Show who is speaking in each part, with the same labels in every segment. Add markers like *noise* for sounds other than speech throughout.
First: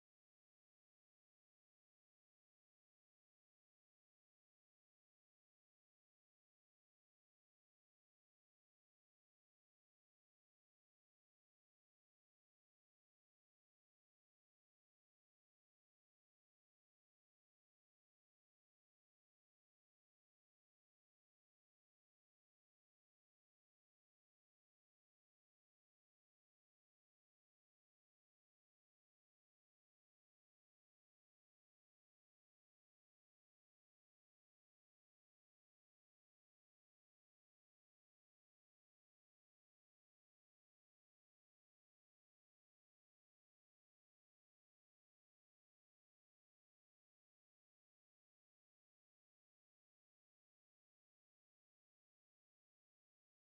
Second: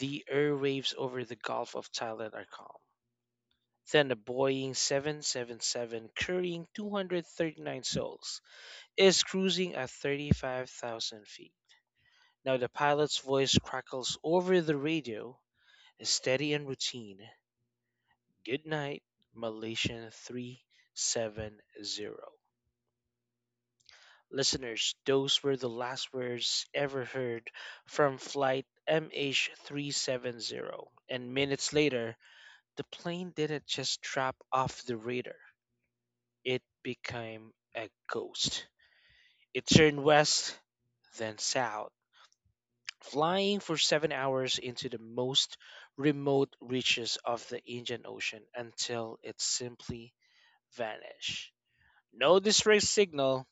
Speaker 1: the airwaves over the Gulf of Thailand are calm. Then a Boeing 777 carrying 239 souls is cruising at 35,000 feet. Now the pilot's voice crackles over the radio, steady and routine. Good night, Malaysian 370. Listeners, those were the last words ever heard from Flight MH370. And minutes later, the plane didn't just drop off the radar, it became a ghost. It turned west, then south, flying for 7 hours into the most remote reaches of the Indian Ocean until it simply vanished. No distress signal,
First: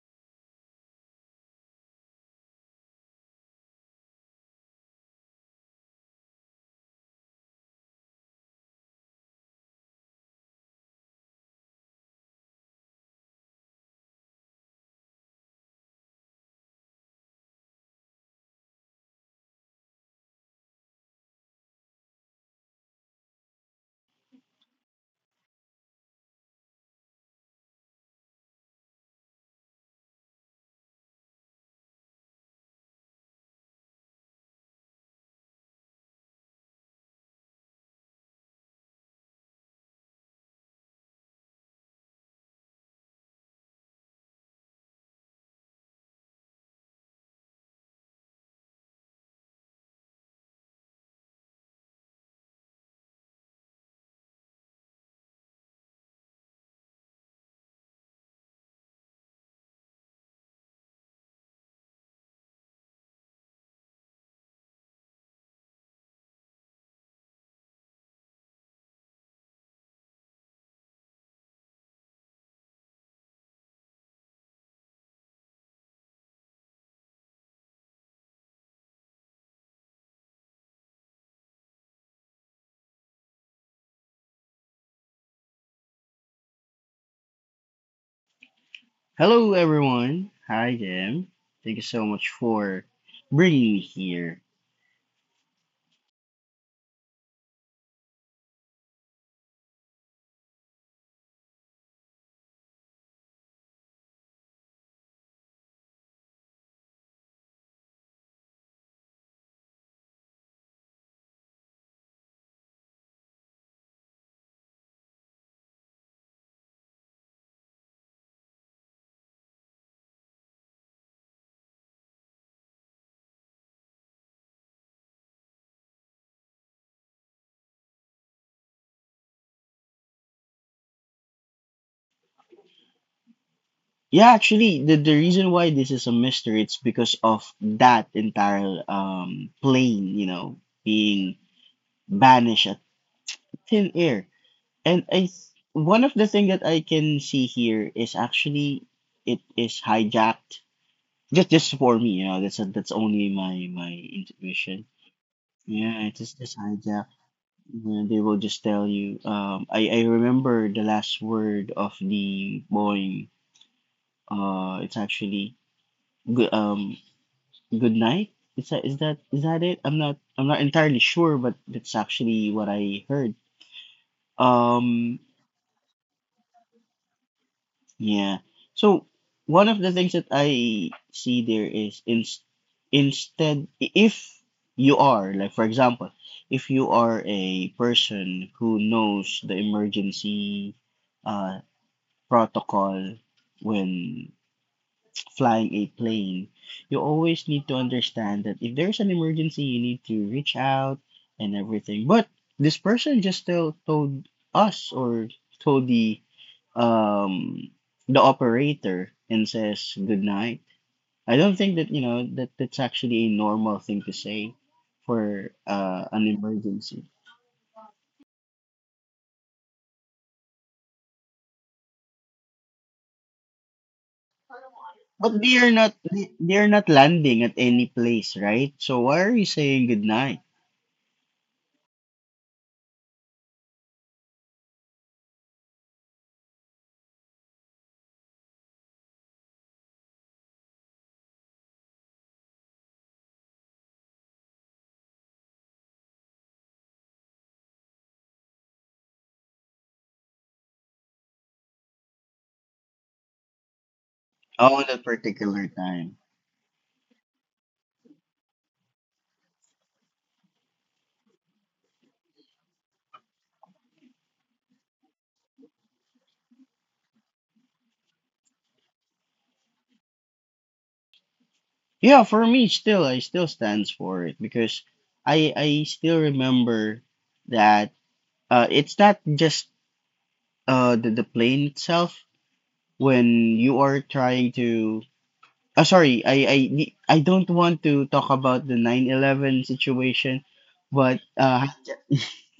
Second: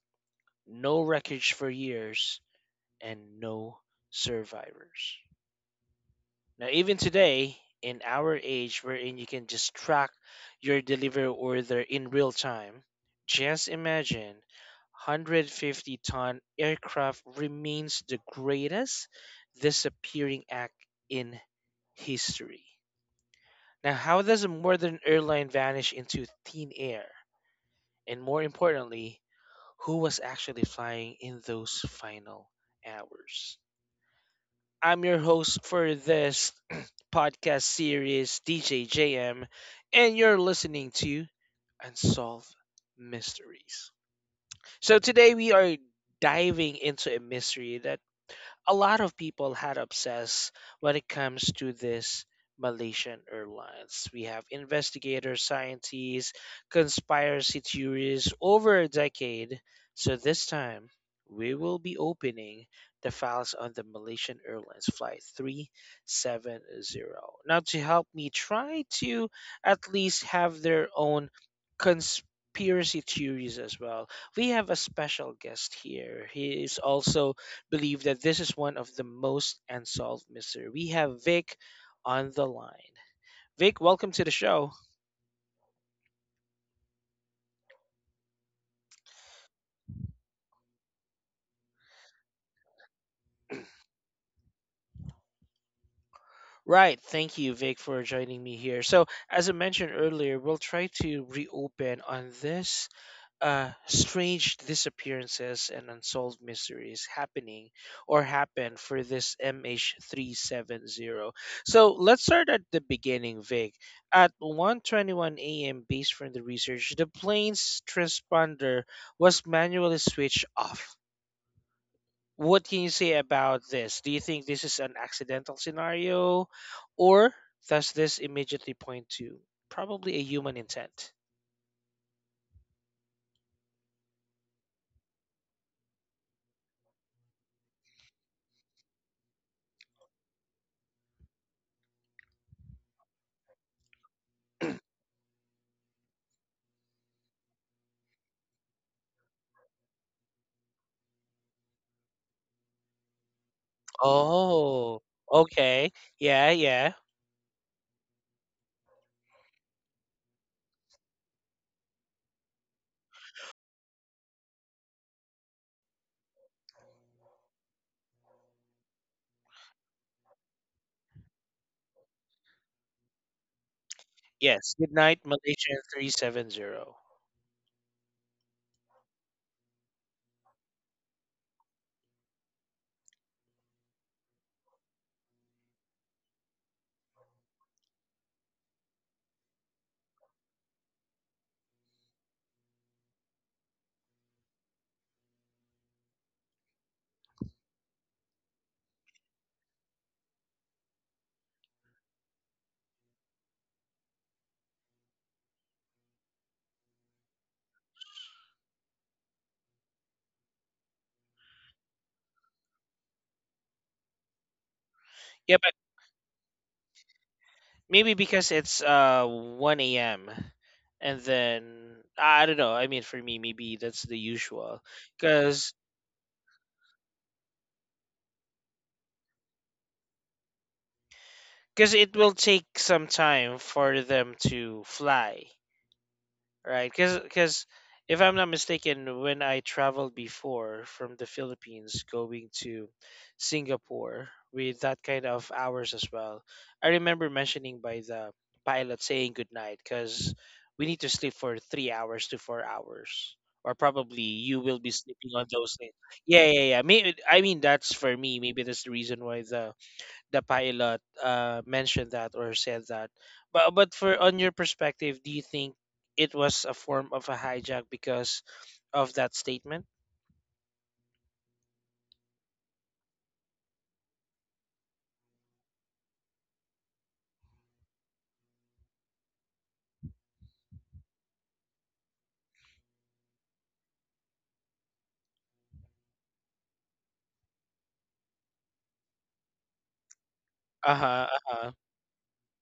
Speaker 1: no wreckage for years, and no survivors. Now, even today, in our age wherein you can just track your delivery order in real time, just imagine 150-ton aircraft remains the greatest disappearing act in history. Now, how does a modern airline vanish into thin air? And more importantly, who was actually flying in those final hours? I'm your host for this *clears throat* podcast series, DJ JM, and you're listening to Unsolved Mysteries. So today we are diving into a mystery that a lot of people had obsessed when it comes to this Malaysian Airlines. We have investigators, scientists, conspiracy theories over a decade. So this time, we will be opening the files on the Malaysian Airlines Flight 370. Now, to help me try to at least have their own conspiracy theories as well, we have a special guest here. He is also believe that this is one of the most unsolved mystery. We have Vic on the line. Vic, welcome to the show.
Speaker 2: Hello, everyone. Hi, Jim. Thank you so much for bringing me here.
Speaker 1: Right, thank you, Vic, for joining me here. So, as I mentioned earlier, we'll try to reopen on this strange disappearances and unsolved mysteries happening or happen for this MH370. So let's start at the beginning, Vic. At 1:21 a.m., based from the research, the plane's transponder was manually switched off. What can you say about this? Do you think this is an accidental scenario, or does this immediately point to probably a human intent?
Speaker 2: Yeah, actually, the reason why this is a mystery, it's because of that entire plane, you know, being banished at thin air. And one of the thing that I can see here is actually it is hijacked. Just for me, you know, that's only my
Speaker 1: Oh,
Speaker 2: intuition.
Speaker 1: okay.
Speaker 2: Yeah, it
Speaker 1: Yeah,
Speaker 2: is just
Speaker 1: yeah.
Speaker 2: hijacked. Mm, they will just tell you. I remember the last word of the Boeing. It's actually good. Good night. Is that it? I'm not entirely sure, but that's actually what I heard.
Speaker 1: Yes, Midnight
Speaker 2: Um,
Speaker 1: Malaysia 370.
Speaker 2: yeah. So one of the things that I see there instead, if you are, like, for example, if you are a person who knows the emergency uh, protocol when flying a plane, you always need to understand that if there's an emergency, you need to reach out and everything. But this person just told us, or told um the operator, and says good night. I don't think that you know that that's actually a normal thing to say
Speaker 1: Yeah,
Speaker 2: for
Speaker 1: but
Speaker 2: an emergency.
Speaker 1: maybe because it's 1 a.m. and then I don't know. I mean, for me, maybe that's the usual
Speaker 2: But they
Speaker 1: because
Speaker 2: are not, they are not landing at any place, right? So why are you saying good night?
Speaker 1: because it will take some time for them to fly. Right, because if I'm not mistaken, when I traveled before from the Philippines going to Singapore with that kind of hours as well, I remember mentioning by the pilot saying good night because we need to sleep for 3 hours to 4 hours, or probably you will
Speaker 2: Oh,
Speaker 1: be
Speaker 2: that
Speaker 1: sleeping on
Speaker 2: particular
Speaker 1: those things.
Speaker 2: time.
Speaker 1: Yeah, yeah, yeah. Maybe, I mean, that's for me. Maybe that's the reason why the pilot mentioned that or said that. But for on your perspective, do you think it was a form of a hijack because of that statement?
Speaker 2: Yeah, for me, still, I still stands for it because I still remember that it's not just the plane itself when you are trying to. Oh, sorry, I don't want to talk about the 9/11 situation,
Speaker 1: Uh
Speaker 2: but
Speaker 1: huh. Uh huh.
Speaker 2: *laughs*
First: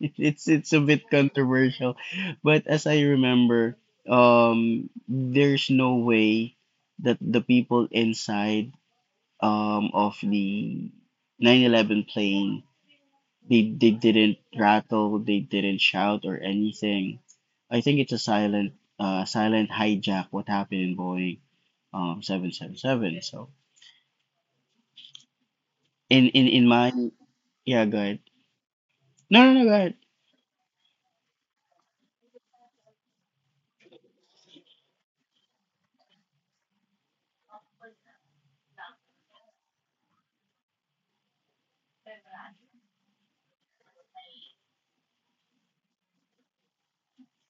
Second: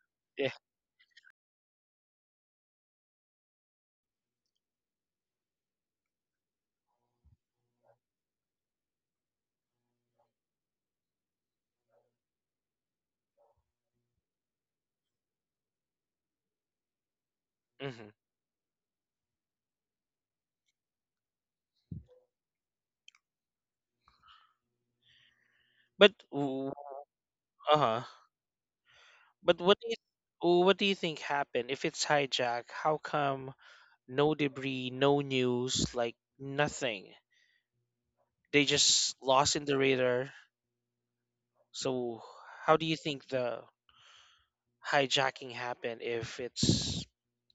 Speaker 2: it's
Speaker 1: Yeah.
Speaker 2: it's a bit controversial, but as I remember, there's no way that the people inside of the 9/11 plane, they didn't rattle, they didn't shout or anything. I think
Speaker 1: Hmm.
Speaker 2: it's a silent silent hijack. What happened in Boeing 777? So
Speaker 1: But
Speaker 2: in
Speaker 1: uh
Speaker 2: in in my,
Speaker 1: huh.
Speaker 2: yeah, go ahead. No, no,
Speaker 1: But
Speaker 2: no, go
Speaker 1: what do you
Speaker 2: ahead.
Speaker 1: what do you think happened if it's hijack? How come no debris, no news, like nothing? They just lost in the radar. So how do you think the hijacking happened if it's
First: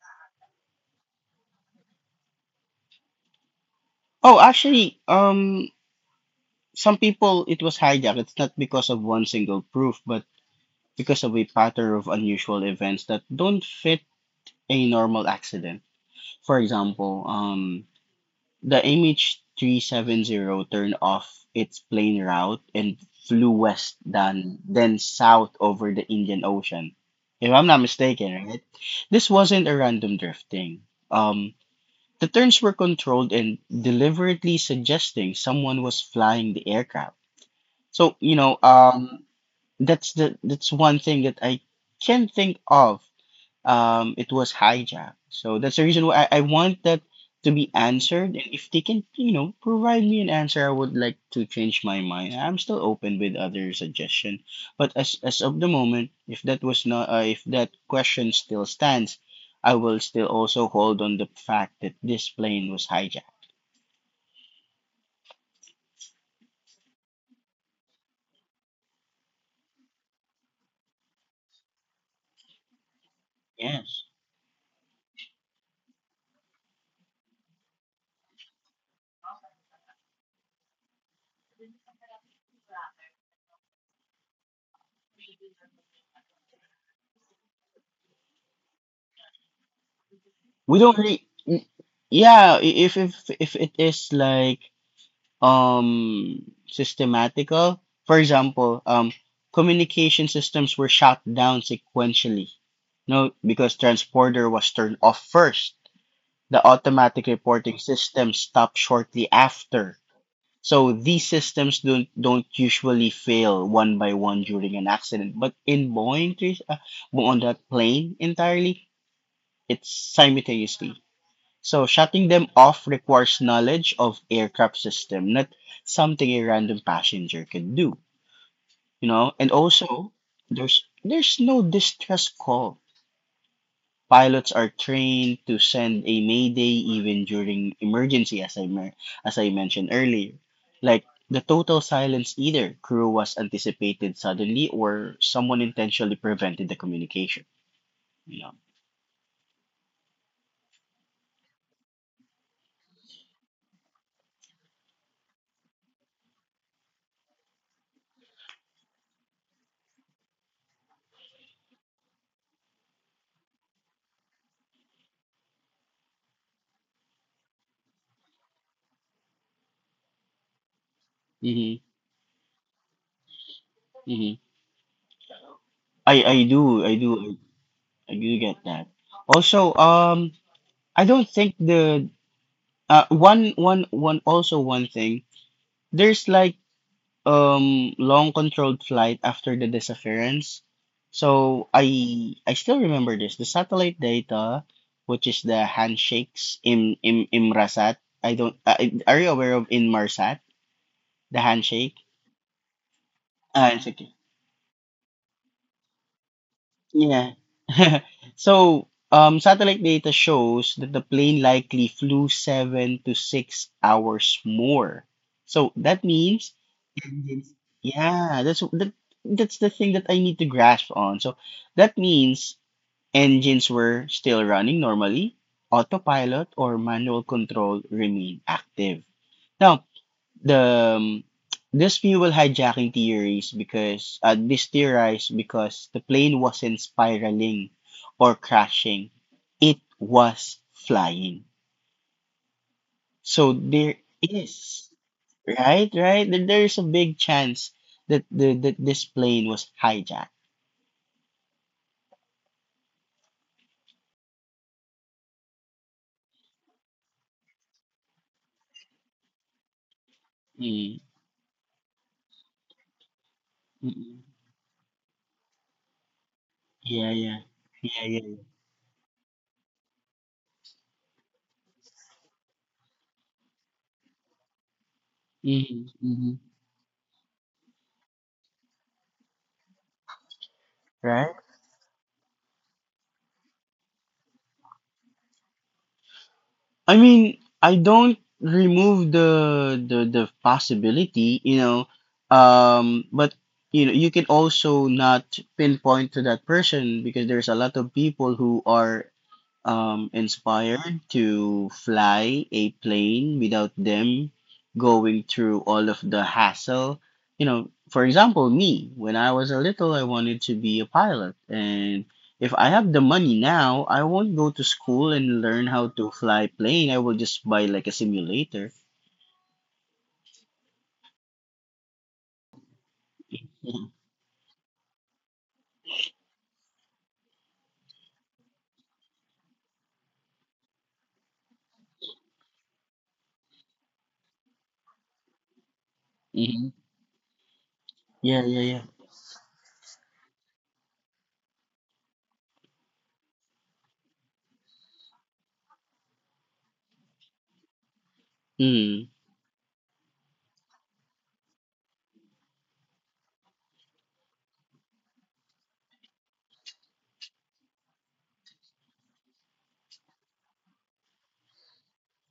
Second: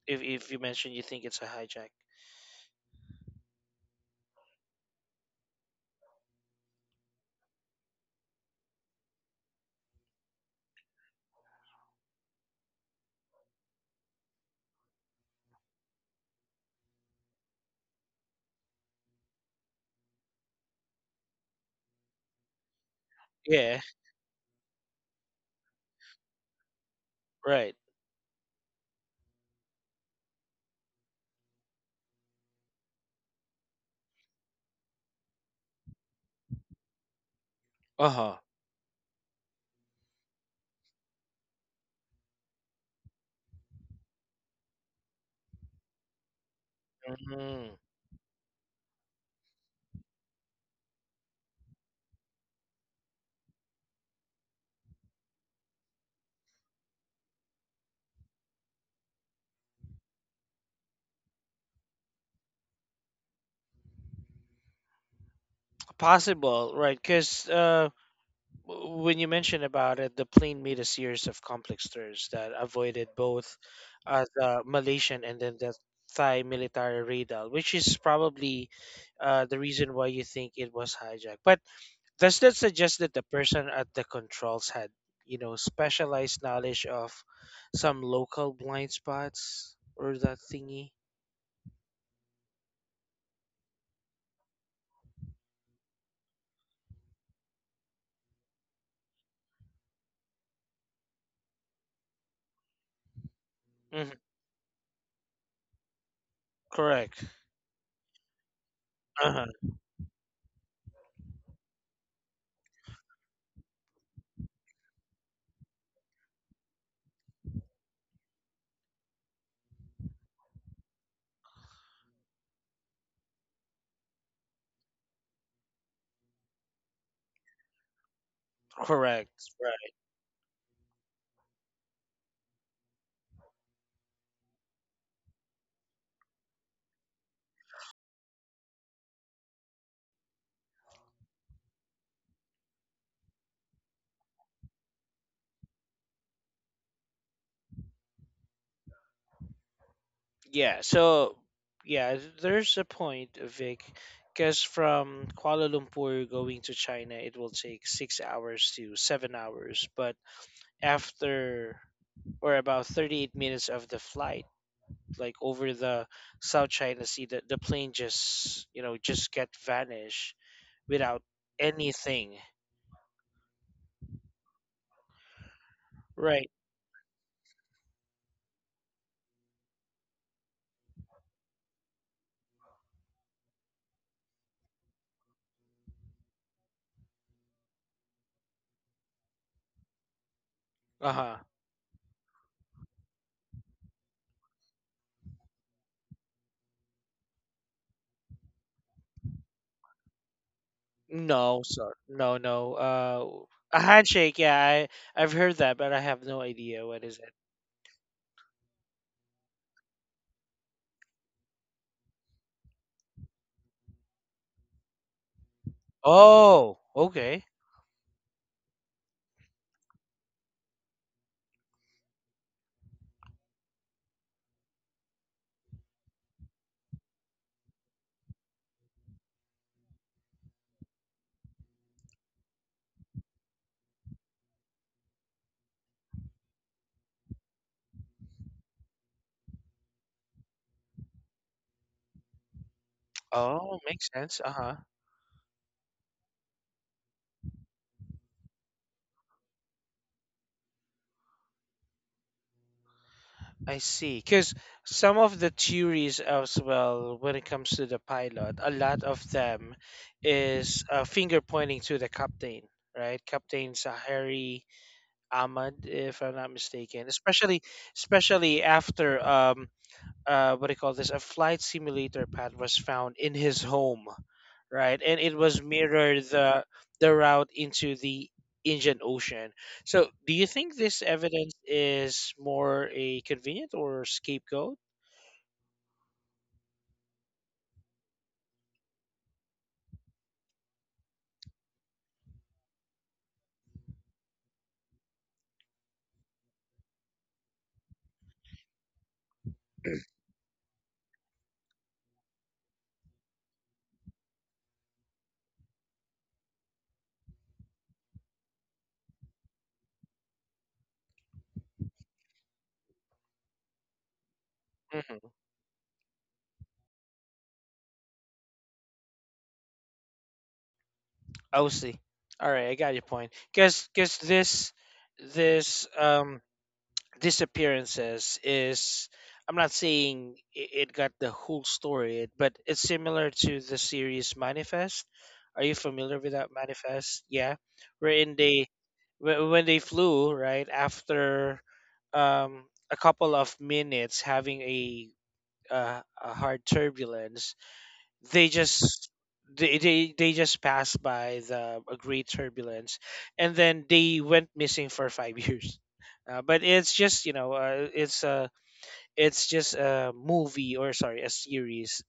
Speaker 1: If you mention you think it's a hijack.
Speaker 2: Oh, actually, some people it was hijacked. It's not because of one single proof, but because of a pattern of unusual events that don't fit a normal accident. For example, the MH370 turned off its plane route and flew
Speaker 1: Yeah,
Speaker 2: west, then south over the Indian Ocean. If
Speaker 1: right.
Speaker 2: I'm not mistaken, right? This wasn't a random drifting. Um, the turns were controlled and deliberately suggesting someone was flying the aircraft. So, you
Speaker 1: Uh-huh.
Speaker 2: know, that's the that's one thing that I can think of, it was hijacked. So that's the reason why I want that to be
Speaker 1: Mhm.
Speaker 2: answered. And if they can, you know, provide me an answer, I would like to change my mind. I'm still open with other suggestion, but as of the moment, if that was not, if that question still stands, I will still also hold on the fact that this plane was hijacked.
Speaker 1: Possible, right? Because when you mention about it, the plane made a series of complex turns that avoided both
Speaker 2: Yes,
Speaker 1: the Malaysian and then the Thai military radar, which is probably the reason why you think it was hijacked. But does that suggest that the person at the controls had, specialized knowledge of some local blind spots or that
Speaker 2: we
Speaker 1: thingy?
Speaker 2: don't really. Yeah, if if it is like systematical. For example, communication systems were shut down sequentially. No, because transporter was turned off first. The automatic
Speaker 1: Correct.
Speaker 2: reporting system stopped shortly
Speaker 1: Uh-huh.
Speaker 2: after. So these systems don't usually fail one by one during an accident, but in on that plane entirely, it's simultaneously. So shutting them off requires knowledge of aircraft system, not something a random passenger can do. You
Speaker 1: Correct.
Speaker 2: know, and
Speaker 1: Right.
Speaker 2: also there's no distress call. Pilots are trained to send a mayday even during emergency, as I mentioned earlier. Like, the total silence either crew was anticipated suddenly, or someone intentionally prevented the communication. You know.
Speaker 1: Yeah. So yeah, there's a point, Vic, because from Kuala Lumpur going to China, it will take 6 hours to 7 hours. But after or about 38 minutes of the flight, like over the South China Sea, the plane just just get vanish without
Speaker 2: Mm-hmm.
Speaker 1: anything.
Speaker 2: Mm-hmm. I I
Speaker 1: Right.
Speaker 2: do I do I do get that. Also, I don't think the one thing. There's like long controlled flight after the disappearance.
Speaker 1: Uh huh.
Speaker 2: So I still remember this. The satellite data, which is the handshakes in Imrasat. I don't Are you aware of Inmarsat? The
Speaker 1: No,
Speaker 2: handshake?
Speaker 1: sir. No, no.
Speaker 2: Ah, it's
Speaker 1: A
Speaker 2: okay.
Speaker 1: handshake. Yeah, I've heard that, but I have no idea what is
Speaker 2: Yeah.
Speaker 1: it.
Speaker 2: *laughs* So, satellite data shows that the plane likely flew 7 to 6 hours more. So that means
Speaker 1: Oh,
Speaker 2: tendency.
Speaker 1: okay.
Speaker 2: Yeah, that's the thing that I need to grasp on. So that means engines were still running normally, autopilot or manual control remained active. Now, the this fuel hijacking theories because this theorized because the plane wasn't spiraling or crashing, it was flying. So there
Speaker 1: Oh, makes sense.
Speaker 2: is.
Speaker 1: Uh-huh.
Speaker 2: Right, right. There's a big chance that this plane was hijacked.
Speaker 1: I see. Because some of the theories as well, when it comes to the pilot, a lot of them is
Speaker 2: Mm,
Speaker 1: finger pointing to the captain, right? Captain
Speaker 2: mm,
Speaker 1: Sahari Ahmad, if I'm not
Speaker 2: yeah,
Speaker 1: mistaken.
Speaker 2: yeah,
Speaker 1: Especially,
Speaker 2: yeah, yeah.
Speaker 1: especially after what do you call this? A flight simulator pad was found in his home right? And it was
Speaker 2: Mm, mm,
Speaker 1: mirrored the route into the Indian Ocean. So, do you think this
Speaker 2: right.
Speaker 1: evidence is more a convenient or scapegoat?
Speaker 2: I mean, I don't remove the possibility, you know. But, you know, you can also not pinpoint to that person because there's a lot of people who are inspired to fly a plane without them going through all of the hassle. You know, for example, me, when I was a little, I wanted to be a pilot. And if I have the money now, I won't go to school and
Speaker 1: Mm-hmm.
Speaker 2: learn how to fly plane. I will just buy like a simulator.
Speaker 1: OC. All right, I got your point. Because this this disappearances is I'm not saying it got the whole story, but it's similar to the series Manifest. Are you familiar with that
Speaker 2: Hmm.
Speaker 1: Manifest? Yeah,
Speaker 2: Yeah,
Speaker 1: wherein
Speaker 2: yeah, yeah.
Speaker 1: when they flew right after um, a couple of minutes having a hard turbulence, they
Speaker 2: Mm.
Speaker 1: just they just passed by the a great turbulence and then they went missing for five *laughs* years but it's just it's just a movie or sorry a series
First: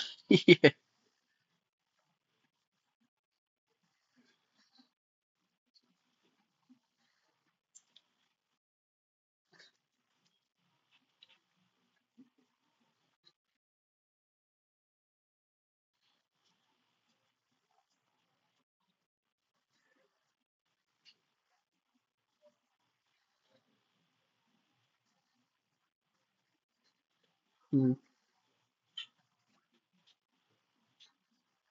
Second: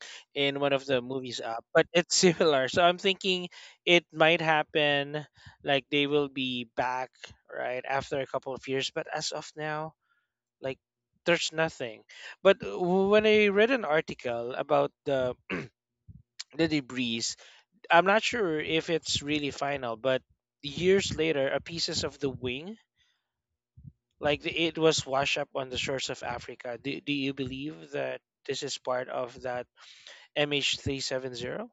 Speaker 1: *laughs* in one
Speaker 2: *laughs*
Speaker 1: of the movies up but it's *laughs* similar so I'm thinking it might happen like they will be back right after a couple of years but as of now like there's nothing but when I read an article about the debris I'm not sure if it's really final, but years later, a pieces of the wing, it was washed up on the shores of Africa. Do you believe
Speaker 2: Mm.
Speaker 1: that this is part of that MH370?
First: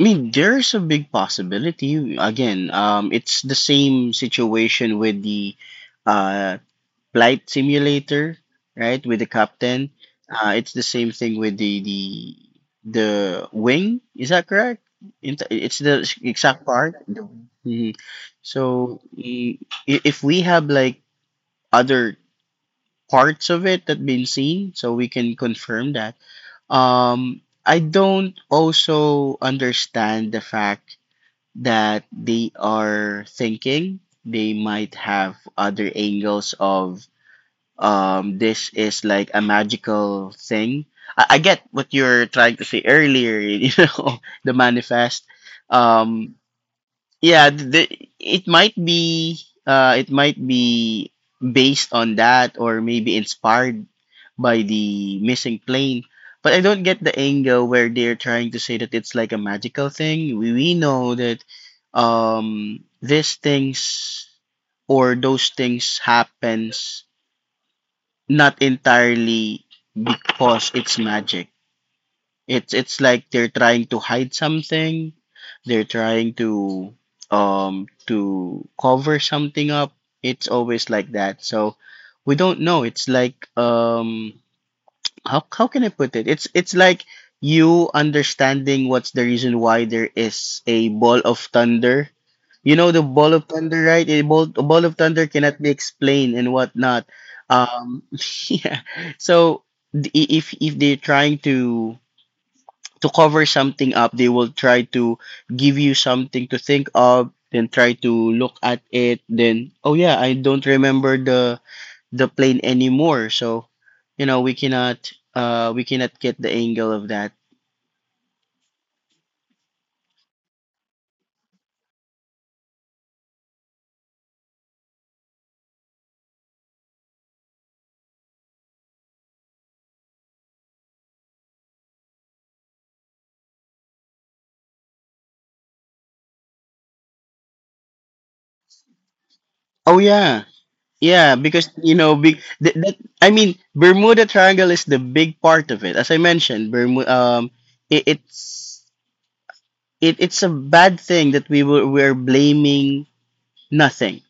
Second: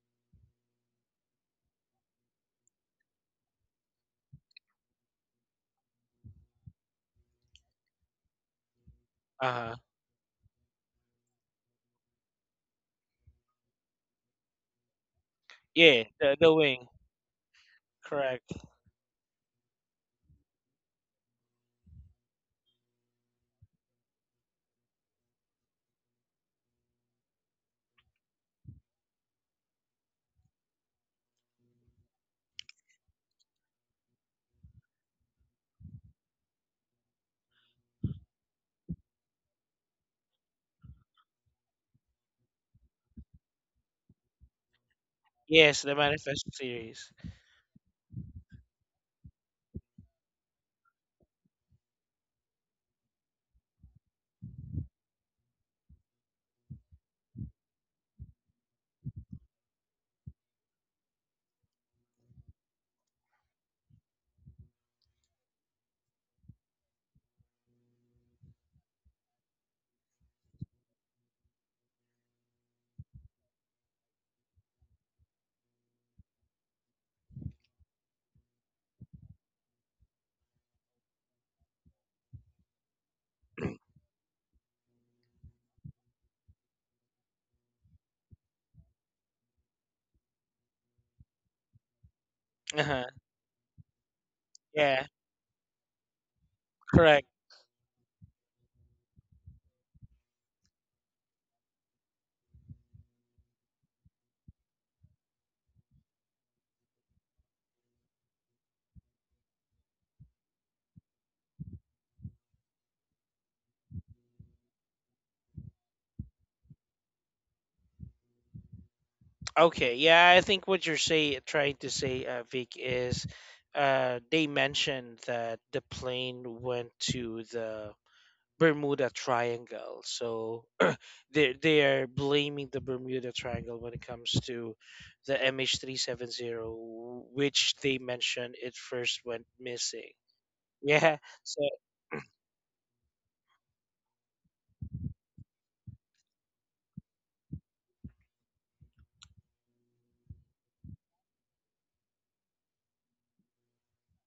Speaker 2: I mean, there's a big possibility. Again, it's the same situation with the uh, Flight Simulator, right, with the
Speaker 1: Uh huh.
Speaker 2: captain. It's the same thing with the wing. Is that correct? It's the
Speaker 1: Yeah, the
Speaker 2: exact
Speaker 1: wing.
Speaker 2: part. Mhm.
Speaker 1: Correct.
Speaker 2: So if we have like other parts of it that been seen, so we can confirm that. Um, I don't also understand the fact that they are thinking they might have other angles of, this is like a magical thing. I get what you're trying to say earlier, *laughs* you know, the manifest.
Speaker 1: Yes, the
Speaker 2: um
Speaker 1: manifest series.
Speaker 2: yeah the, it might be, it might be based on that, or maybe inspired by the missing plane, but I don't get the angle where they're trying to say that it's like a magical thing. We know that these things, or those things, happens, not entirely because it's magic. It's like they're trying to hide something. They're trying to cover something up. It's always like that. So we don't know. It's like, how can I put it? It's like you understanding what's the reason why there is a ball of thunder. You
Speaker 1: Uh
Speaker 2: know the
Speaker 1: huh.
Speaker 2: ball of thunder, right? A ball of
Speaker 1: Yeah,
Speaker 2: thunder cannot be explained and whatnot.
Speaker 1: correct.
Speaker 2: Um, *laughs* yeah. So if they're trying to cover something up, they will try to give you something to think of, then try to look at it. Then, oh yeah, I don't remember the plane anymore. So, you know, we cannot get the angle of that.
Speaker 1: Okay. Yeah, I think what you're say trying to say, Vic, is they mentioned that the plane went to the Bermuda Triangle. So *clears throat* they are blaming the Bermuda Triangle when it comes to the MH370, which they mentioned it first went
Speaker 2: Oh
Speaker 1: missing.
Speaker 2: yeah.
Speaker 1: Yeah,
Speaker 2: Yeah, because
Speaker 1: so
Speaker 2: you know, big that, I mean, Bermuda Triangle is the big part of it. As I mentioned, it's, it's a bad thing that we were we're blaming nothing,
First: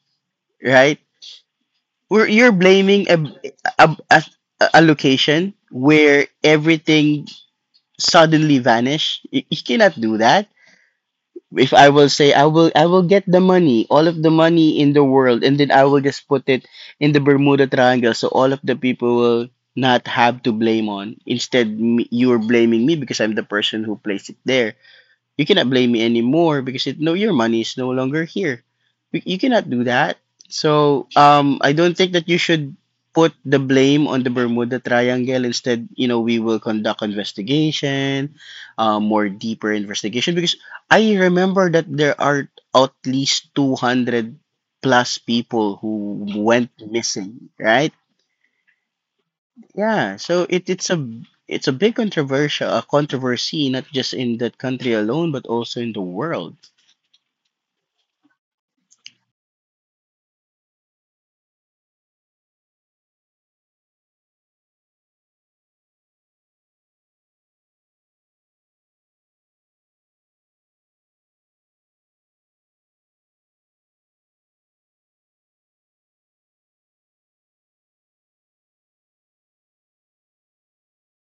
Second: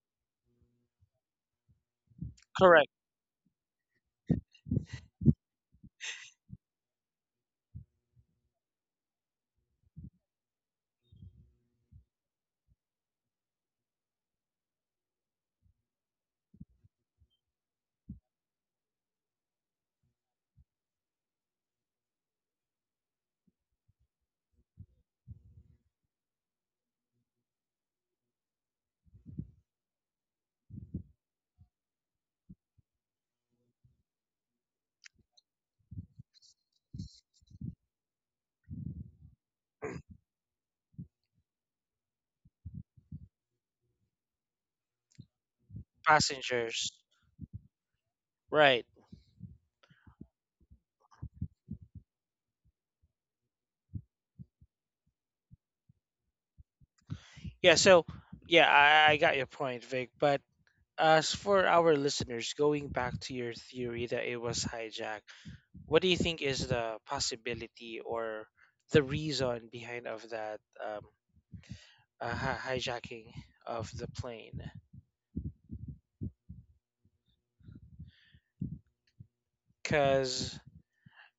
Speaker 2: right? We're You're
Speaker 1: correct
Speaker 2: blaming a, a, a, a location where everything suddenly vanish. You cannot do that. If I will say, I will get the money, all of the money in the world, and then I will just put it in the Bermuda Triangle, so all of the people will not have to blame on. Instead, you are blaming me because I'm the person who placed it there. You cannot blame me anymore because no, your money is no longer here. You cannot do that. So I don't think that you should put the blame on the Bermuda Triangle. Instead, you know, we will conduct investigation, more deeper investigation because I remember that there are at least 200 plus people who went
Speaker 1: passengers.
Speaker 2: missing, right?
Speaker 1: Right.
Speaker 2: Yeah, so it's a, it's a big controversial a controversy, not just in that country alone but also in the world.
Speaker 1: Yeah. So yeah, I got your point, Vic. But as for our listeners, going back to your theory that it was hijacked, what do you think is the possibility or the reason behind of that? Hijacking of the plane because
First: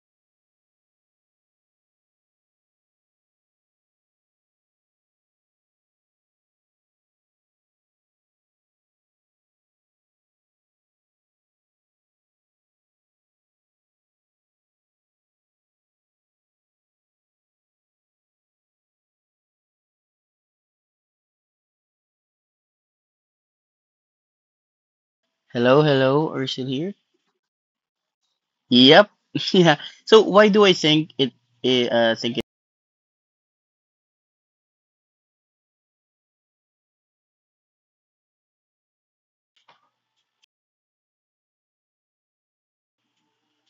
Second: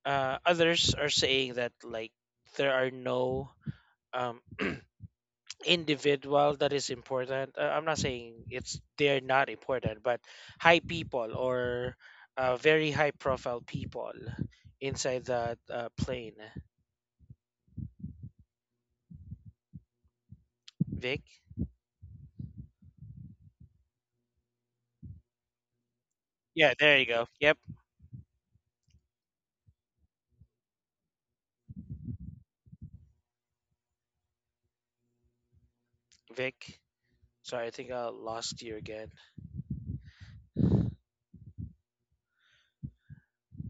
Speaker 1: others are saying that like there are no um, *tsk* individual that is important I'm not saying it's they're not important but high people or very high profile people inside that plane. Vic.
Speaker 2: Hello, hello, are you still
Speaker 1: Yeah,
Speaker 2: here?
Speaker 1: there you go. Yep.
Speaker 2: Yep. *laughs* Yeah. So why do I think it? Think it.
Speaker 1: Vic, sorry, I think I lost you again.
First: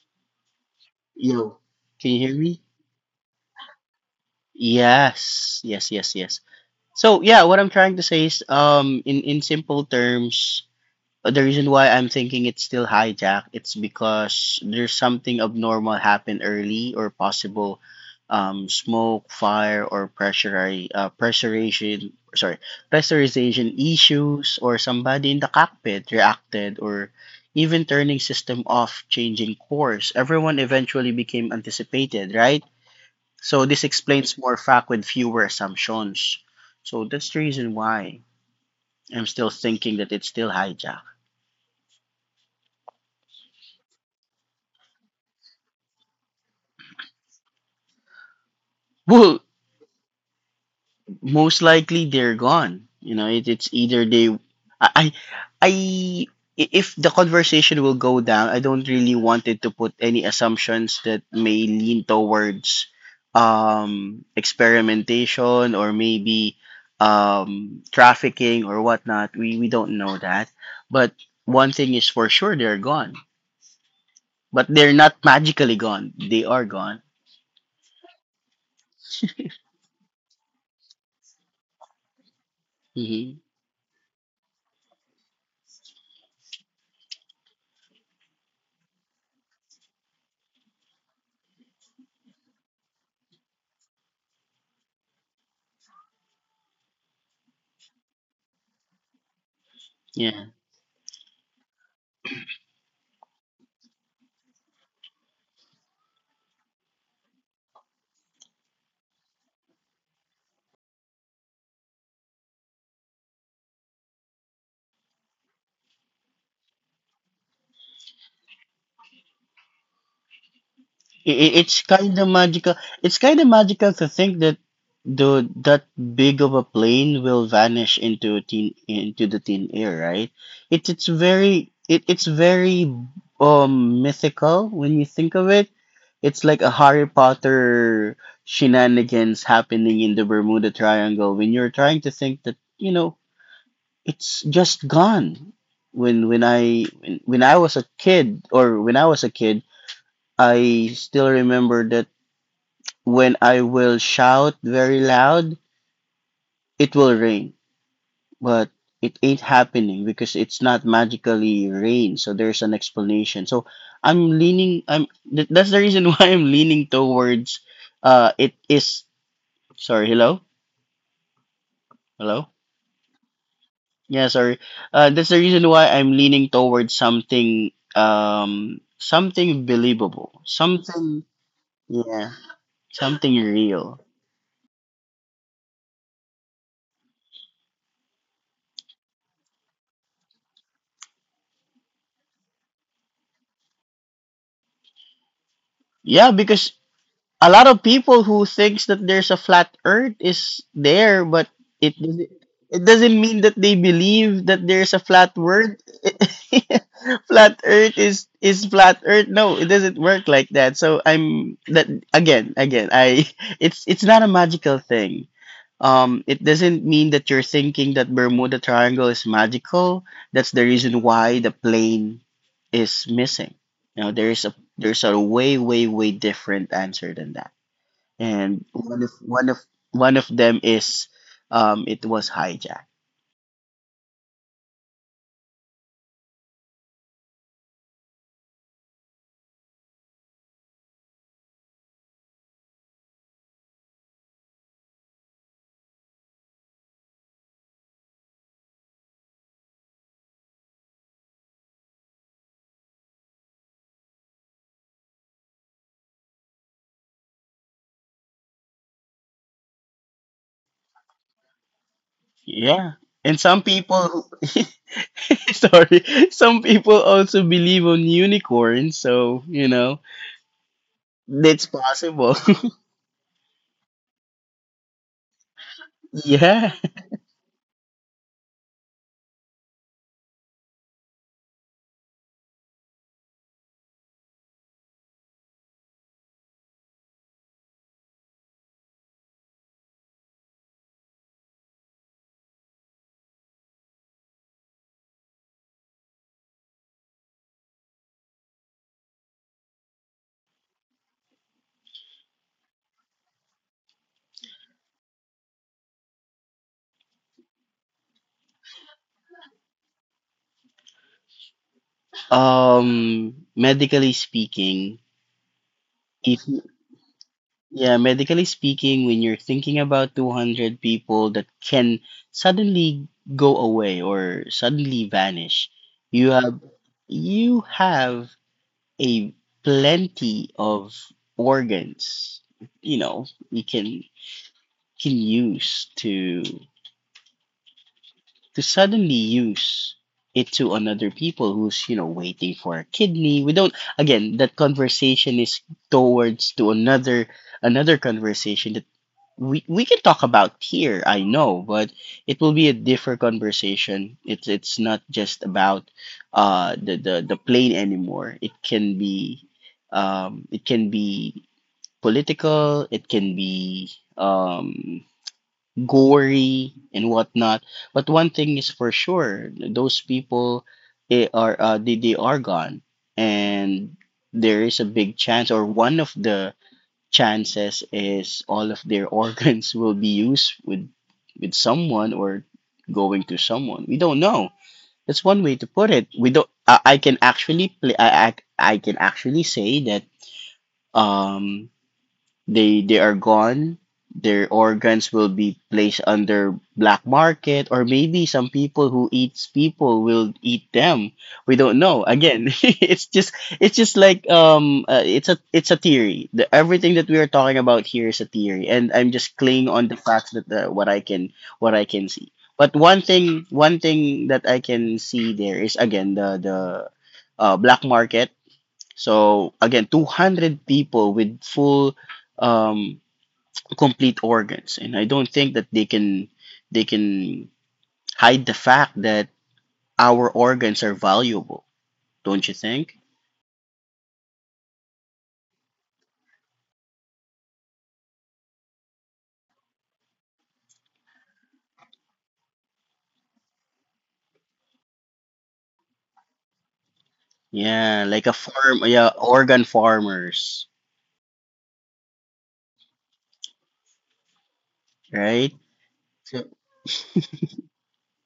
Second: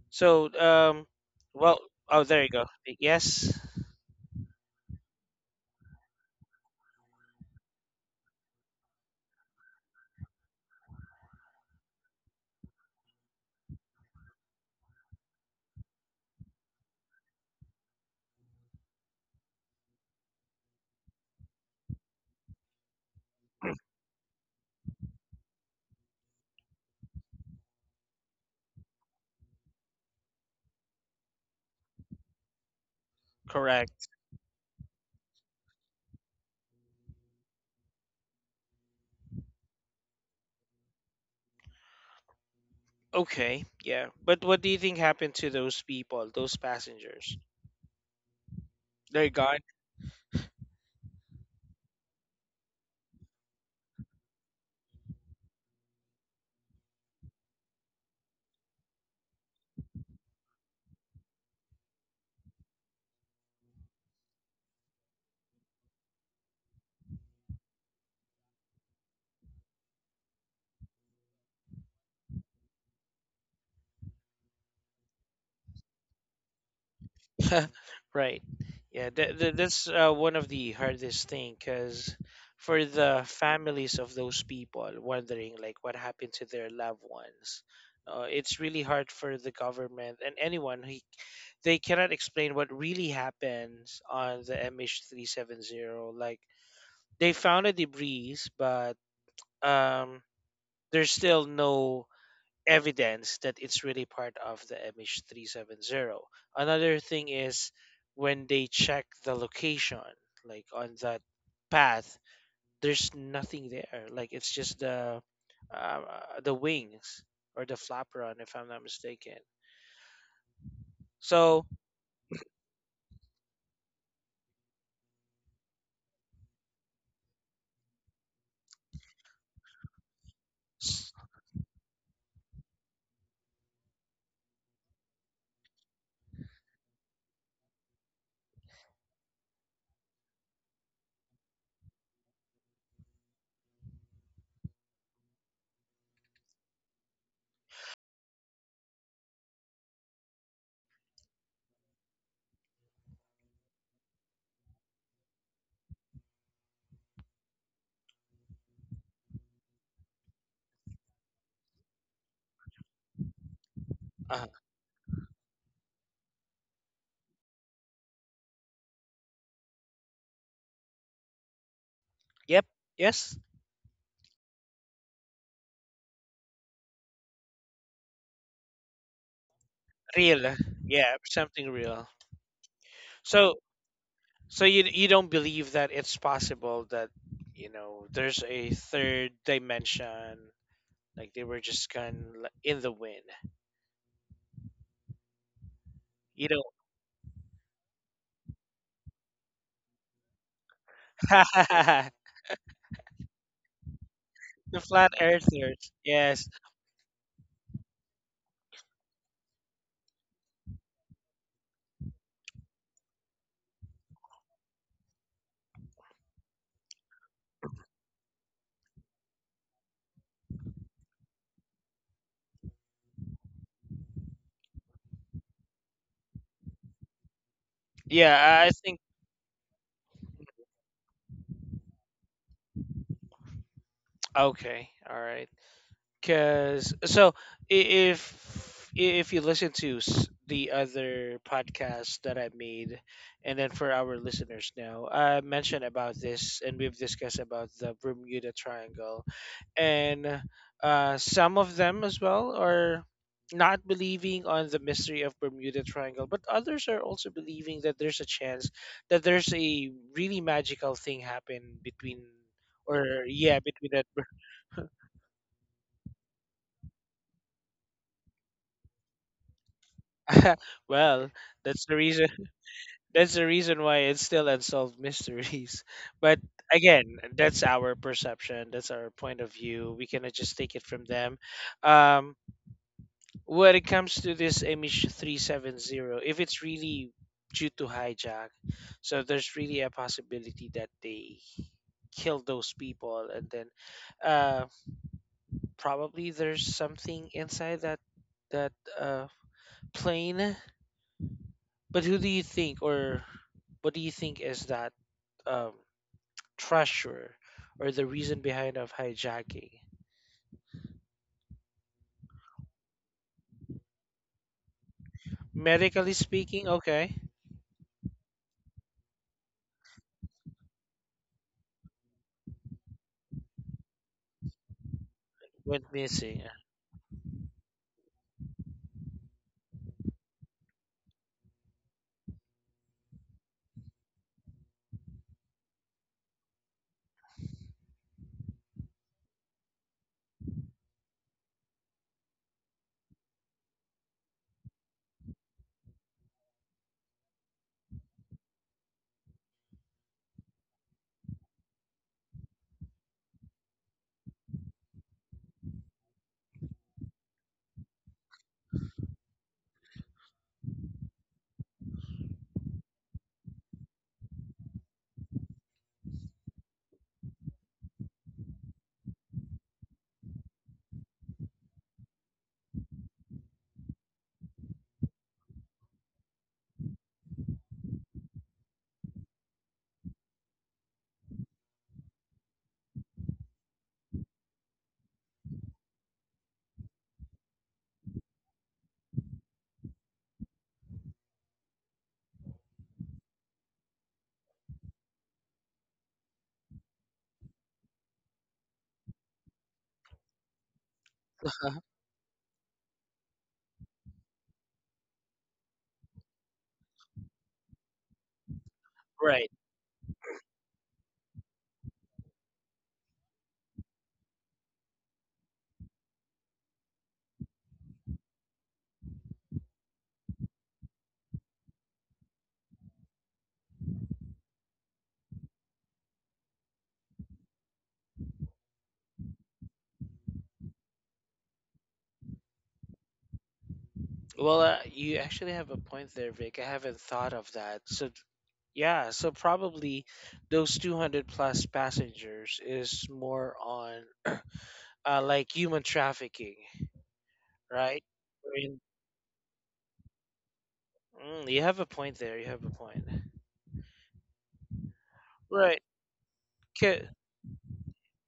Speaker 1: So
Speaker 2: Yo,
Speaker 1: well,
Speaker 2: can
Speaker 1: oh,
Speaker 2: you hear
Speaker 1: there you
Speaker 2: me?
Speaker 1: go. Yes.
Speaker 2: Yes, yes, yes, yes. So yeah, what I'm trying to say is, in simple terms, the reason why I'm thinking it's still hijacked, it's because there's something abnormal happen early, or possible smoke, fire, or pressurization issues, or somebody in the cockpit reacted, or even turning system off, changing course. Everyone eventually became anticipated, right? So this
Speaker 1: Correct.
Speaker 2: explains more fact with fewer assumptions. So that's the reason why I'm still thinking that it's still hijacked.
Speaker 1: Okay, yeah. But what do you think happened to those people, those passengers? They're
Speaker 2: Well,
Speaker 1: gone.
Speaker 2: most likely they're gone. You know, it's either they, I, I, I- if the conversation will go down, I don't really want it to put any assumptions that may lean towards experimentation, or maybe trafficking, or whatnot. We don't know that, but one thing is for sure, they're gone. But they're not magically gone. They are gone.
Speaker 1: *laughs* Right. Yeah, that's one of the hardest thing because for
Speaker 2: *laughs*
Speaker 1: the
Speaker 2: Hmm.
Speaker 1: families of those people wondering like what happened to their loved ones, it's really hard for the government and anyone who they cannot explain what really happens on the MH370. Like they found a debris, but um, there's still no evidence that it's really part of the MH370. Another thing is when they check the location, like on that path, there's nothing there. Like it's just the wings or the flap if I'm not mistaken. So,
Speaker 2: It's kind of magical. It's kind of magical to think that the that big of a plane will vanish into the thin air, right? It's very mythical when you think of it. It's like a Harry Potter shenanigans happening in the Bermuda Triangle when you're trying to think that it's just gone. When I was a kid or when I was a kid, I still remember that when I will shout very loud, it will rain. But it ain't happening because it's not magically rain. So there's an explanation. So I'm
Speaker 1: uh,
Speaker 2: leaning. That's the reason *laughs* why I'm leaning towards. It is. Sorry. Hello. Hello.
Speaker 1: yep, yes,
Speaker 2: Yeah. Sorry. That's the reason why I'm leaning towards something. Something believable.
Speaker 1: real, yeah,
Speaker 2: Something.
Speaker 1: something real.
Speaker 2: Yeah. Something
Speaker 1: So,
Speaker 2: real.
Speaker 1: so you don't believe that it's possible that there's a third dimension. Like they were just kind of in the wind.
Speaker 2: Yeah,
Speaker 1: You know,
Speaker 2: because a lot of people who thinks that there's a flat earth is there,
Speaker 1: *laughs*
Speaker 2: but it
Speaker 1: the
Speaker 2: doesn't it doesn't mean that they believe that there's a
Speaker 1: flat
Speaker 2: flat world.
Speaker 1: earthers. Yes.
Speaker 2: *laughs* Flat earth is flat earth. No, it doesn't work like that. So I'm that. Again again i *laughs* it's not a magical thing. It doesn't mean that you're thinking that Bermuda Triangle is magical. That's the reason why the plane is missing. You know, there's a way different answer than that.
Speaker 1: Yeah,
Speaker 2: And
Speaker 1: I think.
Speaker 2: one of them is, it was hijacked.
Speaker 1: Okay. All right. Cause so if you listen to the other podcast that I made, and then for our listeners now, I mentioned about this, and we've discussed about the Bermuda Triangle, and some of them as well are not believing on the mystery of Bermuda Triangle, but others are also believing that there's a chance that there's a really magical thing happen between,
Speaker 2: Yeah.
Speaker 1: or
Speaker 2: And
Speaker 1: yeah,
Speaker 2: some
Speaker 1: between that.
Speaker 2: people *laughs* sorry, some people also believe on unicorns, so you know,
Speaker 1: *laughs* Well,
Speaker 2: that's
Speaker 1: that's the reason.
Speaker 2: possible.
Speaker 1: That's the reason why it's still unsolved mysteries. *laughs*
Speaker 2: *laughs*
Speaker 1: But
Speaker 2: Yeah.
Speaker 1: again, that's our perception. That's our point of view. We cannot just take it from them. Um, when it comes to this image 370, if it's really due to hijack, so there's really a possibility that they kill those people, and then uh, probably there's something inside that uh, plane. But who do you think, or what do you think is that um, treasure or the reason behind of hijacking?
Speaker 2: Medically speaking,
Speaker 1: Medically
Speaker 2: if you-
Speaker 1: speaking, okay,
Speaker 2: yeah, medically speaking, when you're thinking about 200 people that can suddenly go away or suddenly vanish,
Speaker 1: went
Speaker 2: you
Speaker 1: missing.
Speaker 2: have you have a plenty of organs, you know. You can use to suddenly use it to another people who's, you know, waiting for a kidney. We don't. Again, that conversation is towards to another, conversation that we can talk about here, I know, but it will be a different conversation. It's not just about the plane anymore. It can be, it can be political, it can be, um gory and whatnot. But one thing is for sure, those people, they are, they are gone, and there is a big chance, or one of the chances is, all of their *laughs* organs will be used with someone, or going to someone. We don't know. That's one way to put it. We don't. I can actually play. I can actually say that, um they are gone. Their organs will be placed under black market, or maybe some people who eats people will eat them. We don't
Speaker 1: *laughs*
Speaker 2: know. Again, *laughs* it's just like, it's a, theory. Everything that we are talking about here is a theory, and I'm just
Speaker 1: Right.
Speaker 2: clinging on the facts that, what I can see. But one thing that I can see there is, again, the black market. So again, 200 people with full, um, complete organs, and I don't think that they can they can hide the fact that our organs are valuable, don't you think?
Speaker 1: Well, you actually have a point there, Vic. I haven't thought of that. So, yeah, so probably those 200 plus passengers is more on like human trafficking, right?
Speaker 2: Yeah, like a
Speaker 1: I mean,
Speaker 2: farm, yeah, organ farmers,
Speaker 1: you have a point there. You have a point.
Speaker 2: right?
Speaker 1: Right.
Speaker 2: So,
Speaker 1: 'Kay,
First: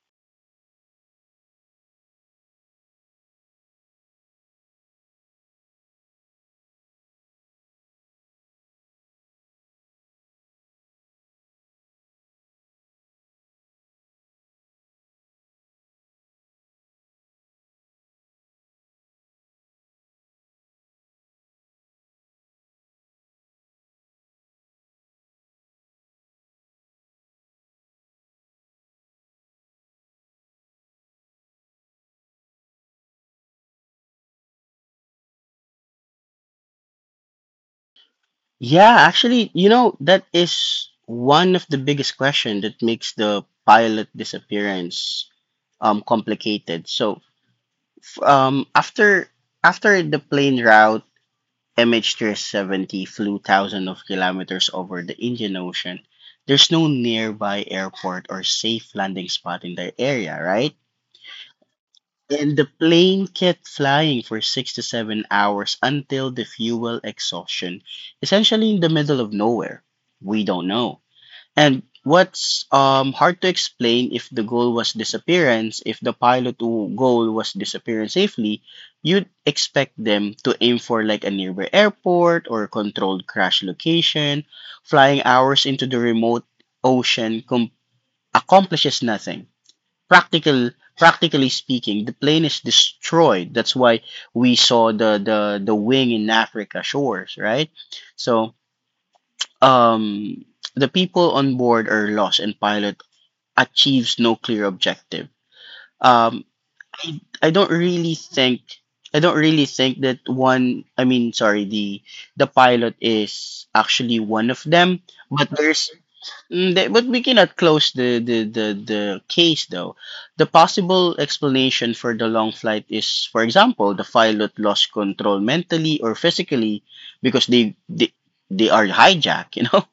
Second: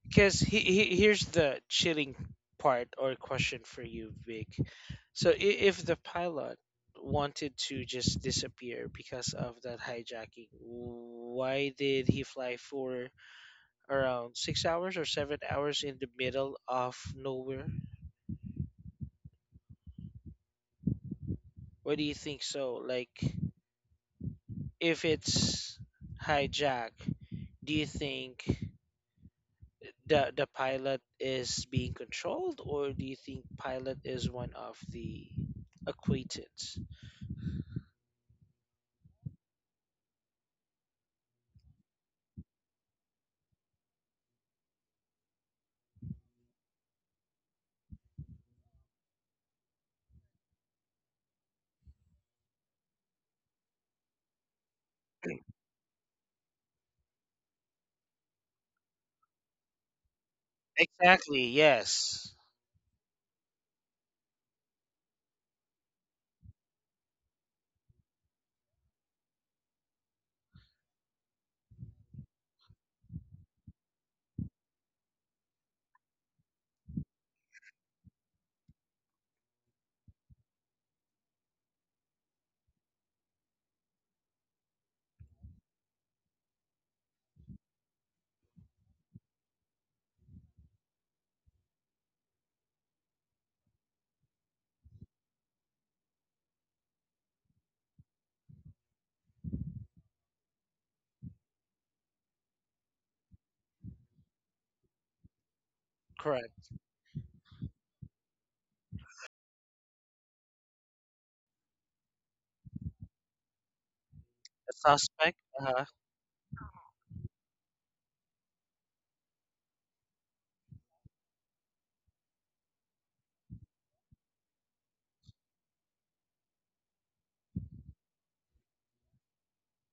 Speaker 1: because he here's the chilling part or question for you, Vic. So if the pilot wanted to just disappear because of that hijacking, why did he fly for around 6 hours or 7 hours in the middle of nowhere? Why do you think so? Like if it's hijack, do you think the pilot is being controlled, or do you think pilot is one of the acquaintance?
Speaker 2: yeah, actually, you know, that is one of the biggest question that makes the pilot disappearance complicated. So, after the plane route MH370 flew thousands of kilometers over the Indian Ocean. There's no nearby airport or safe landing spot in the area, right?
Speaker 1: Exactly. Yes.
Speaker 2: And the plane kept flying for 6 to 7 hours until the fuel exhaustion, essentially in the middle of nowhere. We don't know. And what's, hard to explain, if the goal was disappearance, if the goal was disappearance safely, you'd expect them to aim for like a nearby airport or controlled crash location. Flying hours into the remote ocean com- accomplishes nothing. Practical, practically speaking, the plane is destroyed. That's why we saw the wing in Africa shores, right? So, um, the people on board are lost, and pilot achieves no clear objective. Um,
Speaker 1: Correct.
Speaker 2: I don't really think. I don't really think that one. I mean, sorry, the pilot is actually one of
Speaker 1: The
Speaker 2: them,
Speaker 1: suspect.
Speaker 2: but
Speaker 1: Uh
Speaker 2: there's, but we cannot close the case though. The possible explanation for the long flight is, for example, the pilot lost control mentally or physically because they are hijacked, you know. *laughs*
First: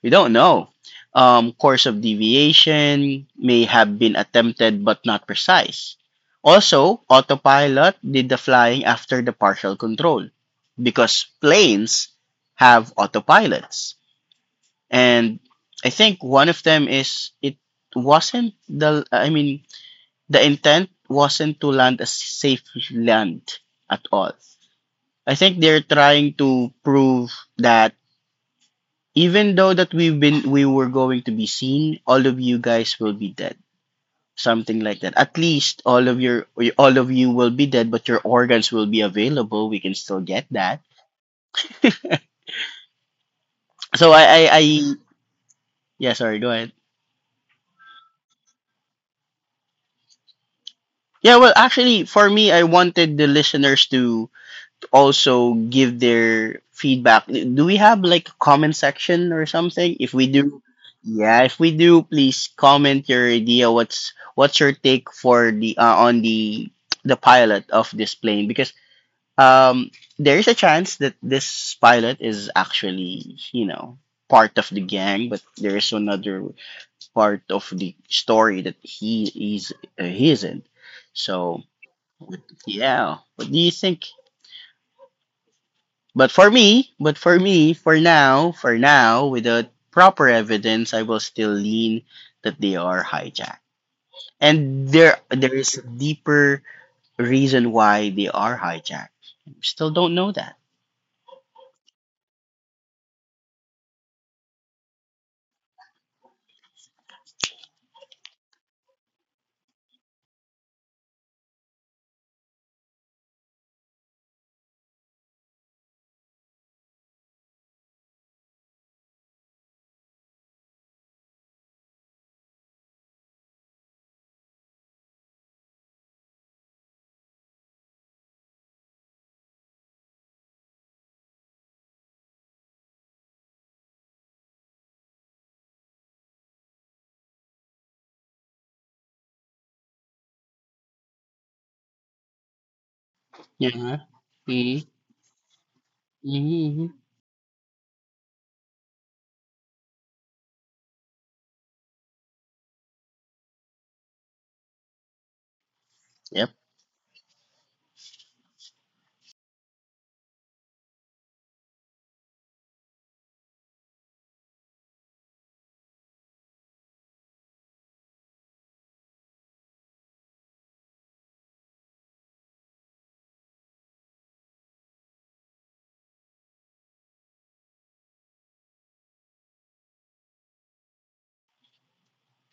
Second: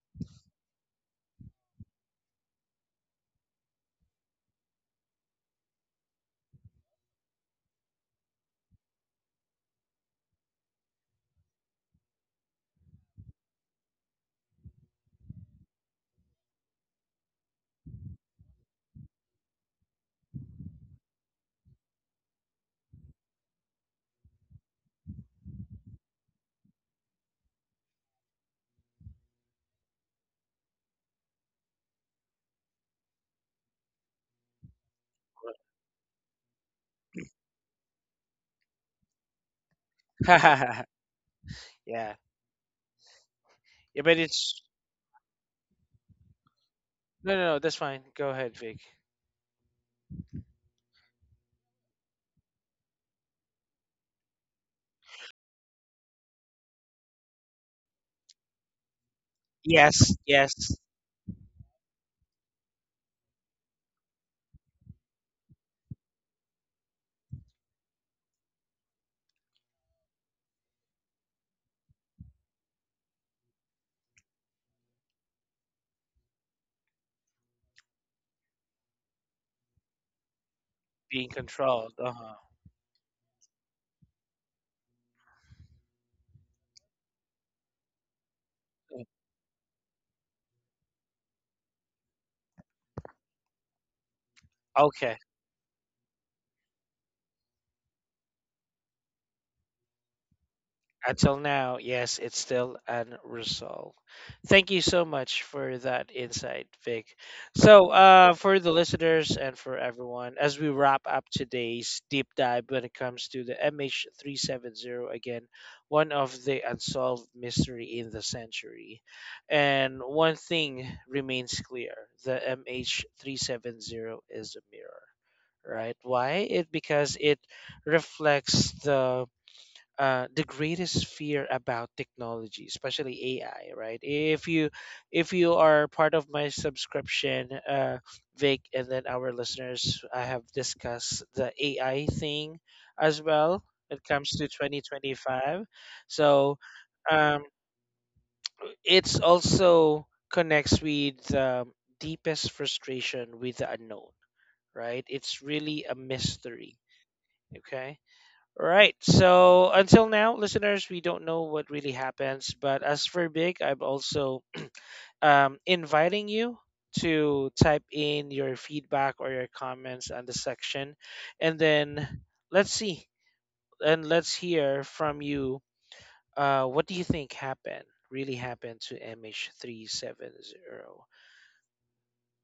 Speaker 2: We don't know. Course of deviation may have been attempted but not precise. Also, autopilot did the flying after the partial control, because planes have autopilots. And I think one of them is, it wasn't the, I mean, the intent wasn't to land a safe land at all. I think they're trying to prove that, even though that we were going to be seen, all of you guys will be dead. Something like that. At least all of you will be dead, but your organs will be available. We can still get that.
Speaker 1: huh. *laughs* Yeah. Yeah, but it's
Speaker 2: I, yeah, sorry, go ahead.
Speaker 1: no, no, no. That's fine. Go ahead, Vic.
Speaker 2: Yeah, well actually, for me, I wanted the listeners to also give their feedback. Do we have like a comment section or something? If
Speaker 1: Yes.
Speaker 2: we do,
Speaker 1: Yes.
Speaker 2: yeah, if we do, please comment your idea. What's your take for the, on the the pilot of this plane? Because, um, there is a chance that this pilot is actually, you know, part of the gang, but there is another part of the story that he is, he isn't.
Speaker 1: Being
Speaker 2: So
Speaker 1: controlled. Uh huh.
Speaker 2: yeah, what do you think? But for me, for now, without proper evidence, I will still lean that they are hijacked. And
Speaker 1: Okay.
Speaker 2: there is a deeper reason why they are hijacked. Still don't know that.
Speaker 1: Until now, yes, it's still unresolved. Thank you so much for that insight, Vic. So, for the listeners and for everyone, as we wrap up today's deep dive when it comes to the MH370, again, one of the unsolved mystery in the century. And one thing remains clear the MH370 is a mirror, right? Why? It because it reflects the greatest fear about technology, especially AI, right? If you are part of my subscription, Vic, and then our listeners, I have discussed the AI thing as well.
Speaker 2: Yeah.
Speaker 1: When it comes to
Speaker 2: Hmm.
Speaker 1: 2025, so
Speaker 2: Hmm.
Speaker 1: um, it's also connects with the deepest frustration with the unknown, right? It's really a
Speaker 2: Yep.
Speaker 1: mystery. Okay. Right. So until now, listeners, we don't know what really happens. But as for Big, I'm also *clears throat* inviting you to type in your feedback or your comments on the section. And then let's see and let's hear from you. What do you think happened? Really happened to MH370.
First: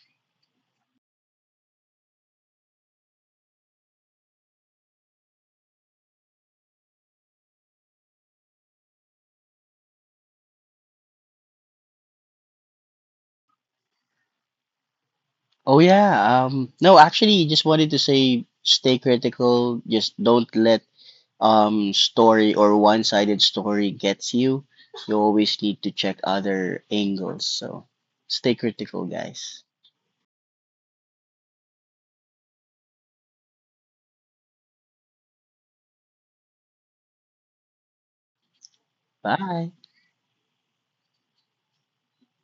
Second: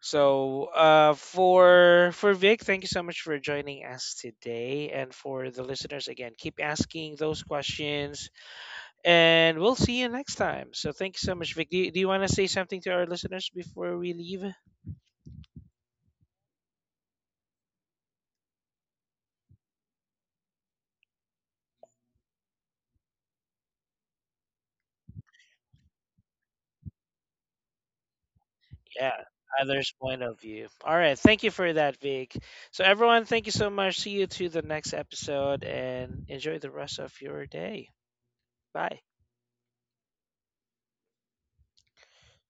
Speaker 1: So for Vic, thank you so much for joining us today, and for the listeners again, keep asking those questions. And we'll see you next time. So thank you so much, Vic. Do you want to say something to our listeners before we leave?
Speaker 2: Oh yeah. No, actually, just wanted to say, stay critical. Just don't let story or one-sided story gets you, you always need to check other angles. So stay critical,
Speaker 1: Yeah,
Speaker 2: guys.
Speaker 1: others' point of view. All right. Thank you for that, Vic. So, everyone, thank you so much. See you to the next episode and enjoy the rest of your day. Bye.
Speaker 2: Bye.